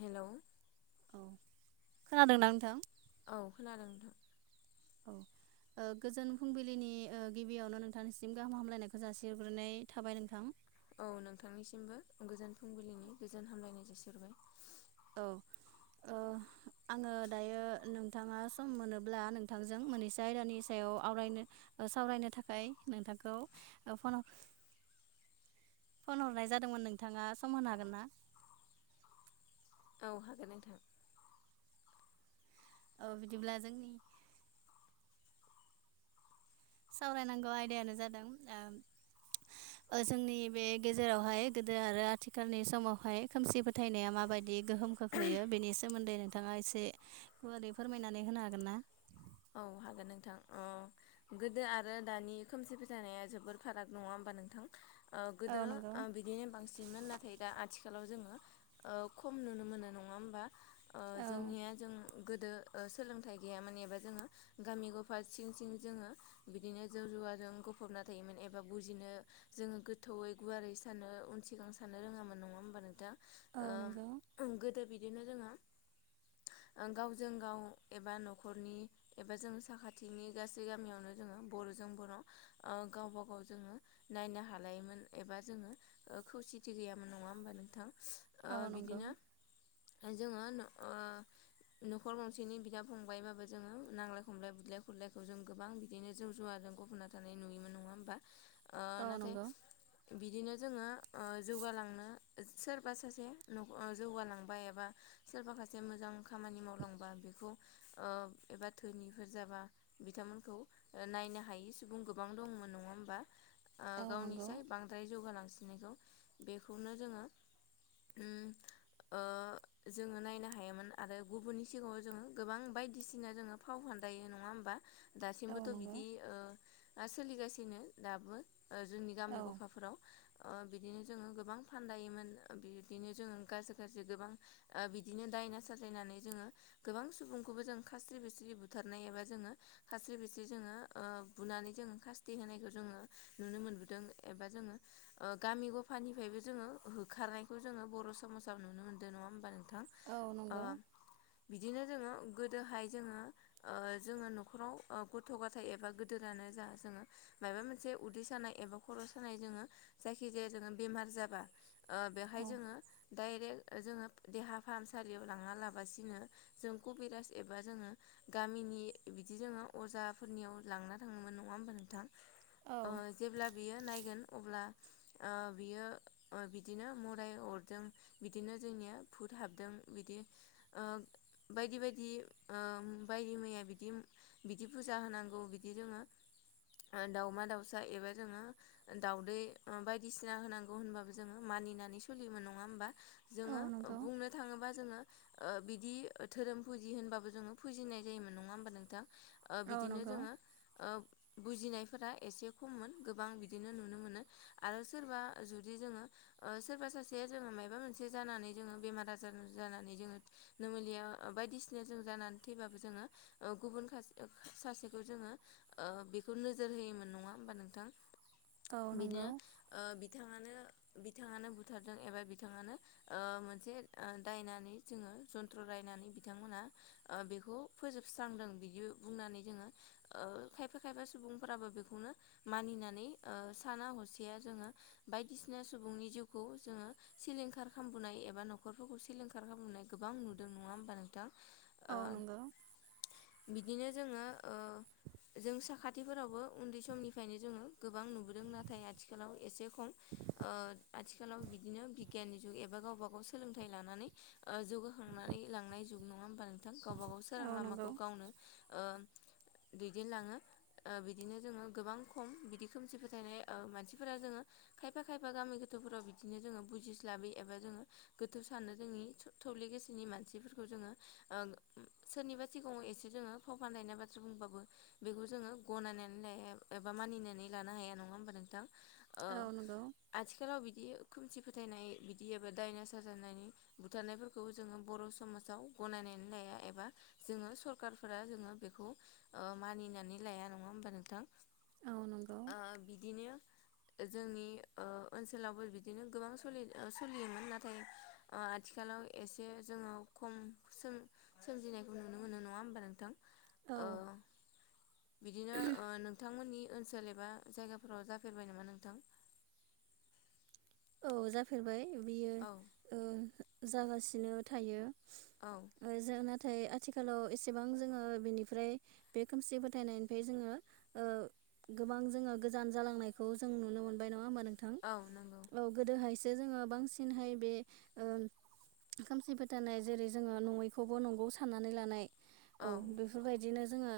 Hello औ खोनादोंना नोंथां? औ खोनादों नोंथां औ गोजोन फुंबिलिनि गिबियावनो नोंथांनिसिम गाहाम हामलायनायखौ जासिग्रोनाय थाबाय नोंथां औ नोंथांनिसिमबो गोजोन फुंबिलिनि गोजोन हामलायनाय जासिहरबाय औ ओ आङो दायो नोंथाङा सम मोनोब्ला नोंथांजों मोननैसे आयदानि सायाव आवरायनो सावरायनो थाखाय नोंथांखौ फन फन हरनाय जादोंमोन नोंथाङा सम होनो हागोन ना? औ हागोन नोंथां बिदिब्ला जोंनि सावरायनांगौ आयदायानो जादों जोंनि बे गेजेरावहाय गोदो आरो आथिखालनि समावहाय खोमसि फोथायनाया माबायदि बिदि गोहोम खोख्लैयो बेनि सोमोन्दै नोंथाङा एसे गुवारै फोरमायनानै होनो हागोन ना औ हागोन नोंथां अ गोदो आरो दानि खोमसि फोथायनाया जोबोर फाराग नङा होनबा नोंथां ओ औ गोदो नंगौ बिदिनो बांसिनमोन नाथाय दा आथिखालाव आथिखालाव जोङो ओ खम नुनो मोनो नङा होमबा औ जोंनिया जों गोदो ओ सोलोंथाइ गैयामोन एबा जोङो गामि गफा सिं सिं जोङो बिदिनो जौ जुवाजों गफबना थायोमोन एबा बुजिनो जोङो गोथौयै गुवारै सानो उन सिगां सानो रोङामोन नङा होमबा नोंथां दा औ नंगौ बिदिनो जोङो गावजों गाव एबा नखरनि एबा जों साखाथिनि गासै गामियावनो जोङो बरजों बर गावबा गाव जोङो नायनो हालायोमोन एबा जोङो खौसेथि गैयामोन नङा होमबा नोंथां ओ औ नंगौ बिदिनो जोङो नखर ओ गंसेनि बिदा फंबायबाबो जोङो नांलाय खमलाय बिदलाय खुरलायखौ जों गोबां बिदिनो जौ जुवाजों गबना थानाय नुयोमोन नङा होमबा ओ औ नाथाय नंगौ बिदिनो जोङो ओ जौगालांनो सोरबा सासे जौगालांबाय एबा सोरबाखासे मोजां खामानि मावलांबाय बेखौ एबा धोनिफोर जाबा बिथांमोनखौ नायनो हायि सुबुं गोबां दंमोन नङा होमबा औ नंगौ गावनिसाय बांद्राय जौगालांसिननायखौ बेखौनो जोङो उम [inaudible] ओ जोङो नायनो हायोमोन आरो गुबुननि सिगाङाव जोङो गोबां बायदिसिना बिदिनो जोङो फाव फान्दायो नङा होमबा औ दासिमबोथ' नंगौ बिदि सोलिगासिनो दाबो जोंनि औ गामि गफाफोराव ओ बिदिनो जोङो गोबां फानदायोमोन बिदिनो जोङो गाज्रि गाज्रि गोबां बिदिनो दायना साजायनानै जोङो गोबां सुबुंखौबो जों खास्रि बिस्रि बुथारनाय एबा जोङो खास्रि बिस्रि जोङो ओ बुनानै जोङो खासथि होनायखौ जों ज नुनो मोनबोदों एबा जोङो ओ गामि गफानिफ्रायबो जोङो होखारनायखौ जोङो बर समाजाव नुनो मोनदों नङा हबा नोंथां औ ओ नंगौ बिदिनो जोङो दोहाय जोङो जोङो नखराव गथ गथाय एबा गदोरानो जा जोङो माबा मोनसे उदै सानाय एबा खर सानाय जोङो जायखिजाया जोङो बेमार जाबा ओ बेवहाय औ जोङो डाइरेक्ट जोङो देहा फाहामसालियाव लाङा लाबासिनो जों कभिराज एबा जोङो गामिनि बिदि जोङो अजाफोरनियाव लांना थाङोमोन नङा होमबा नोंथां औ ओ जेब्ला बियो नायगोन अब्ला ओ बियो बिदिनो मोदाय अरदों बिदिनो जोंनिया भुट हाबदों बिदि ओ बायदि बायदि ओ बायदि मैया बिदि बिदि फुजा होनांगौ बिदि जोङो ओ दाउमा दाउसा एबा जोङो दाउदै बायदिसिना होनांगौ होनबाबो जोङो माइ मानिनानै सोलियोमोन नङा होमबा औ जोङो नंगौ बुंनो थाङोबा जोङो ओ बिदि धोरोम फुजि होनबो जोङो फुजिनाय जायोमोन नङा होमबा नोंथां औ बिदिनो नंगौ जोङो बुजिनायफोरा एसे खममोन गोबां बिदिनो नुनो मोनो आरो सोरबा जुदि जोङो ओ सोरबा सासेया जोङो मायाबा मोनसे जानानै जोङो बेमार आजार जानानै जोङो नुमुलिया बायदिसिना जों जानानै थैबाबो जो गुबुन सासेखौ जोङो बेखौ नो नङा होनबा नोंथां औ नंगौ बिदिनो बिथां [inaudible] बिथाङानो बुथारदों एबा बिथाङानो मोनसे दायनानै जोङो जन्त्र राय नायनानै बिथांमोना आ बेखौ फोजोबस्रांदों बिदि बुंनानै जोङो ओ खायफा खायफा सुबुंफोराबो बेखौनो मानिनानै आ साना हसेया जोङो बायदिसिना सुबुंनि जिउखौ जो ङो सिलिंखार खालामबोनाय एबा न'खरफोरखौ सिलिंखार खालामबोनाय गोबां नुदों नङा होमबा नोंथां? औ ओ नंगौ बिदिनो जोङो ओ जों साखाथिफोरावबो उनदै समनिफ्रायनो जोङो गोबां नुबोदों नाथाय आथिखालाव एसे ओ आथिखालाव बिदिनो बिगियाननि जुग एबा गावब गाव सोलोंथायाइ लानानै ओ जौगाखांनानै लांनाय जुग नङा होमबा नोंथां गावबा गाव सोरां औ नंगौ लामाखौ गावनो ओ दैदेनलाङो आ बिदिनो जोङो गोबां खम बिदि खोमसि फोथायनाय ओ मानसिफोरा जोङो खायफा खायफा गामि गोथौफोराव बिदिनो जोङो बुजिस्लाबै एबा जोङो गोथौ सानो जोंनि थौले गोसोनि मानसिफोरखौ खौ जोङो सोरनिबा सिगाङाव एसे जोङो फाव फानलायनाय बाथ्रा बुंबाबो बेखौ जोङो गनायनानै लाया एबा मानिनानै लानो हाया नङा होमबा नोंथां ओ औ नंगौ आथिखालाव बिदि खोमसि फोथायनाय बिदि एबा डाइना साजायनानै बुथारनायफोरखौ जोङो बर' समाजाव गनायनानै लाया एबा जोङो सरखारफोरा जोङो बेखौ ओ मानिनानै लाया नङा होमबा नोंथां औ नंगौ आ बिदिनो जोंनि ओ ओनसोलावबो बिदिनो गोबां सोलियोमोन नाथाय आथिखाल लाव एसे जोङो खम सोम सोमजिनायखौ नुनो मोनो नङा होमबा नोंथां औ ओ बिदिनो नोंथांमोननि ओनसोल एबा जायगाफोराव जाफेरबाय नामा नोंथां औ जाफेरबाय बियो औ ओ जागासिनो थायो औ ओ जोंना नाथाय आथिखालाव एसेबां जोङो बिनिफ्राय बे खोमसि फोथायनायनिफ्राय जोङो ओ गोबां जोङो गोजान जालांनायखौ जों नुनो मोनबाय नङा होमबा नोंथां औ नगौ औ गोदोहायसो जोङो बांसिनहाय बे ओ खोमसि फोथनाय जेरै जोङो नङैखौबो नंगौ साननानै लानाय औ बेफोरबायदिनो जोङो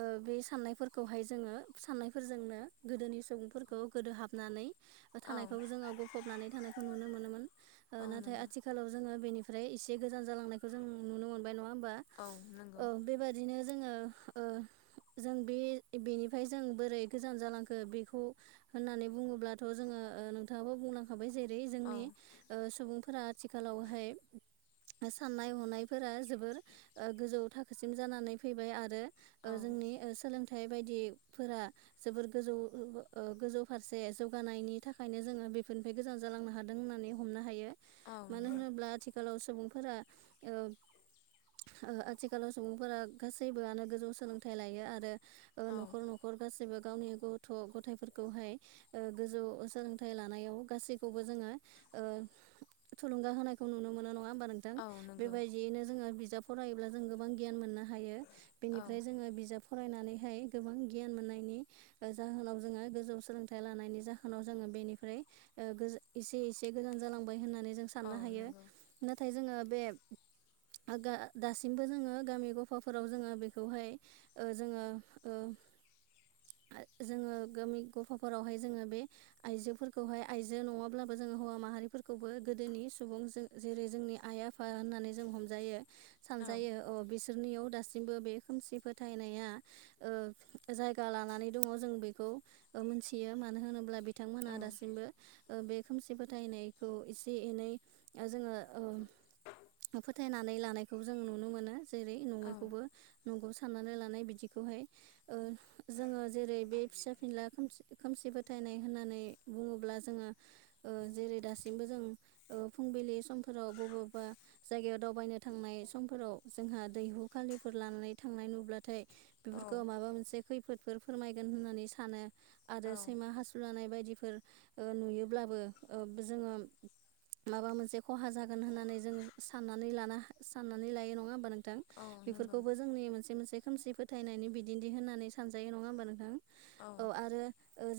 ओ बे साननायफोरखौहाय जोङो साननायफोरजोंनो गोदोनि सुबुंफोरखौ गोदोहाब बनानै औ थानायखौ जोङो गफबनानै थानायखौ नुनो मोनोमोन ओ औ नाथाय नंगौ आथिखालाव जोङो बेनि निफ्राय एसे गोजान जालांनायखौ जों नुनो मोन नङा होनबा औ नंगौ ओ बेबदिनो जोङो ओ जों बे बेनिफ्राय जों बोरै गोजान जालांखो बेखौ होननानै बुङोब्लाथ' जोङो ओ नोंथाङाबो बुंलांखाबाय जेरै औ जोंनि सुबुंफोरा आथिखालावहाय साननाय हनायफोरा जोबोर ओ गोजौ थाखोसिम जानानै फैबाय आरो औ जोंनि सोलोंथाइ थाइ बायदिफोरा जोबोर गोजौ गोजौ फारसे जौगानायनि थाखायनो जोङो बे निफ्राय गोजान जालांनो हादों होननानै हमनो हायो औ मानो नंगौ होनोब्ला आथिखालाव सुबुंफोरा ओ ओ आथिखालाव सुबुंफोरा गासैबोआनो गोजौ सोलोंथाइ लायो आरो औ न'खर न'खर गासैबो गावनि गथ' गथायाइफोरखौहाय ओ गोजौ सोलोंथाइ लानायाव गासैखौबो जोङो ओ थुलुंगा होनायखौ नुनो मोनो नङा होनबा नोंथां औ नंगौ बेबायदियैनो जोङो बिजाब फरायोब्ला जों गोबां गियान मोननो हायो औ बेनिफ्राय जोङो बिजाब फरायनानैहाय गोबां गियान मोननायनि जाहोनाव जोङो गोजौ सोलोंथाइ लानायनि जाहोनाव जोङो बेनिफ्राय ओ एसे एसे गोजान जालांबाय होननानै जों औ साननो हायो नंगौ नाथाय जोङो बे [inaudible] दासिमबो जोङो गामि गफाफोराव जोङो बेखौहाय जोङो जोङो गामि गफाफोरावहाय जोङो बे आइजोफोरखौहाय आइजो नङाब्लाबो जोङो हौवा माहारिफोरखौबो गोदोनि सुबुं जों जेरै जोंनि आइ आफा होननानै जों हमजायो औ सानजयो बिसोरनियाव दासिमबो बे खोमसि फोथायनाया जायगा लानानै दङ जों बेखौ मानो होनोबा बिथांमोनहा दासिमबो बे खोमसि फोथायनायखौ एसे एनै जोङो ओ फो थायनानै लानायखौ जों नुनो मोनो जेरै औ नङैखौबो न'ग साननानै लानाय बिदिखौहाय जोङो जेरै बे फिसा फिनला खोम खोमसि फोथायनाय होननानै बुङोब्ला जो जेरै दासिमबो जों फुंबिलि समफोराव बबा जायगायाव दावबायायनो थांनाय समफोराव जोंहा दैहु खालिफोर लानानै थांनाय नुब्लाथाय औ बेफोरखौ माबा मोनसे खैफोदफोर फोरमायगोन होननानै सानो आरो सैमा हासुलानाय बायदि नुयोब्लाबो जोङो माबा मोनसे खहा जागोन होननानै जों साननानै लान साननानै लायो नङा होमबा नों थां औ नंगौ बेफोरखौबो जोंनि मोनसे मोनसे खोमसि फोथायनायनि बिदिन्थि होननानै सानजायो नङा होमबा नोंथां। औ आरो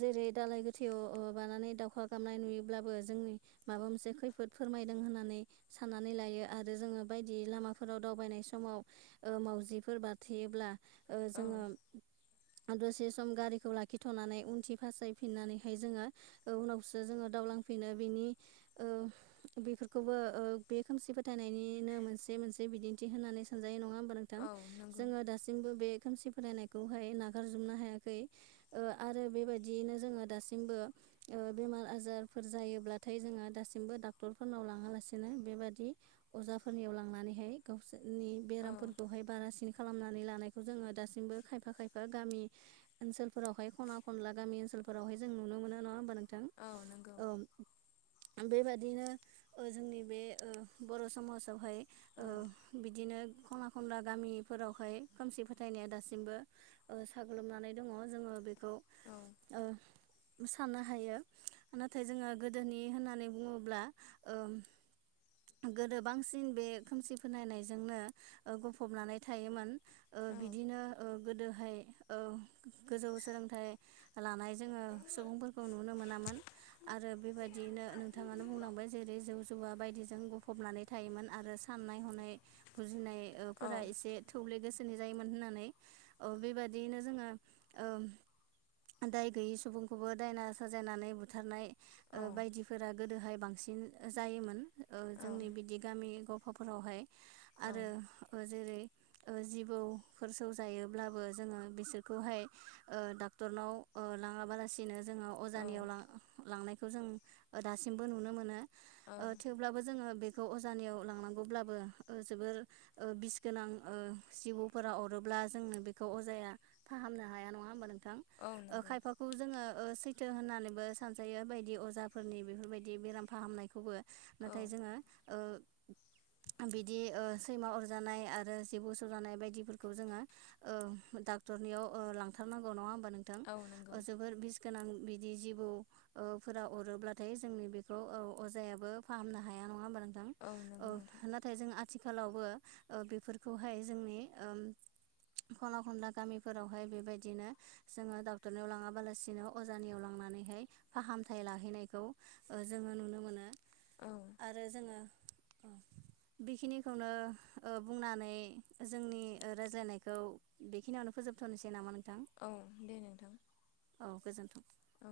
जेरै दाालाय गोथैयाव बानानै दावउखा गामनाय नुयोब्लाबो जोंनि माबा मोनसे खैफोद फोरमायदों होननानै साननानै लायो। आरो जोङो बायदि लामाफोराव दावबायनाय समाव मावजिफोर बाराथेयोब्ला ओ औ जोङो दसे सम गारिखौ लाखिथ'नानै उनथि फासायफिननानैहाय जोङो उनावसो जोङो दावउलांफैनो बेनि बेफोरखौबो बे खोमसि फोथायनायनिनो मोनसे मोनसे बिदिन्थि होननानै सानजायो नङा होमबा नोंथां औ नंगौ जोङो दासिमबो बे खोमसि फरायनायखौहाय नागारजोबनो हायाखै आरो बेबायदियैनो जोङो दासिमबो ओ बेमार आजारफोर जायोब्लाथाय जोङो दासिमबो डाक्टरफोरनाव लाङालासिनो बेबादि फुजाफोरनियाव लांनानैहाय गावसोरनि औ बेरामफोरखौहाय बारासिन खालामनानै लानायखौ जोङो दासिमबो खायफा खायफा गामि ओनसोलफोरावहाय खना खनला गामि ओन स्कुलफोरावहाय जों नुनो मोनो नङा होमबा नोंथां। औ नंगौ बेबादिनो जोंनि बे बर' समाजावहाय औ बिदिनो खनना खनला गामिफोरावहाय खोमसि फोथायनाया दासिमबो साग्लोबनानै दङ जोङो बेखौ औ साननो हायो नाथाय जोङो गोदोनि होननानै बुङोब्ला ओ गोदो बांसिन बे खोमसि फोननायनायजोंनो गफबनानै थायोमोन ओ औ औ बिदिनो ओ गोदोहाय ओ गोजौ सोलोंथाइ लानाय जोङो सुबुंफोरखौ नुनो मोनामोन आरो बेबायदियैनो नोंथाङानो बुंलांबाय जेरै जौ जुवा बायदिजों बुंफबनानै थायोमोन आरो साननाय हनाय बुजिनाय फोर एसे थौले गोसो नि जायोमोन होननानै बेबायादियैनो जोङो ओ दाय गोयै सुबुं खौबो दायना साजायनानै बुथारनाय औ औ बायदिफोरा गोदोहाय बांसिन जायोमोन जोंनि बिदि गामि गफाफोरावहाय आरो जेरै जिबौफोर सौजायोब्लाबो जोङो बिसोरखौहाय डक्टरनाव लाङा बालासिनो जोङो नंगौ अजानियावां लांनायखौ जों दासिमबो नुनो मोनो थेवब्लाबो जोङो बे खौ अजानियाव लांनांगौब्लाबो ओ जोबोर ओ बिस गोनां ओ जिबौफोरा अरोब्ला दा जोंनो बेखौ अजाया फाहामनो हाया नङा होमबा नोंथां ओ औ खायफाखौ जोङो ओ सैथो होननानैबो सानजायो बायदि अजाफोरनि बेफोर बायदि बेराम फाहामनायखौबो नाथाय जोङो ओ बिदि ओ सैमा अरजानाय आरो जिबौ सौजानाय बायदिफोरखौ जोङो ओ डाट रनियाव ओ लांथारनांगौ नङा होमबा नोंथां औ ओ नंगौ जोबोर बिस गोनां बिदि जिबौ ओ फोरा अरोब्लाथाय जोंनि बेखौ औ अजायाबो फाहामनो हाया नङा होमबा नों थां औ नंगौ नोंथां नाथाय जों आथिखालावबो ओ बेफोरखौहाय जोंनि ओम खना खनला गामिफोरावहाय बेबायदिनो जोङो डक्टरनाव लाङाबालासिनो अजानियाव लांनानैहाय फाहामथाय लाहैनायखौ जोङो ओ नुनो मोनो। औ आरो जोङो बेखिनिखौनो ओ बुंनानै जोंनि रायज्लायनायखौ बेखिनियावनो फो फोजोबथारनोसै नामा नों औ दे नोंथां गोजोन्थों। औ।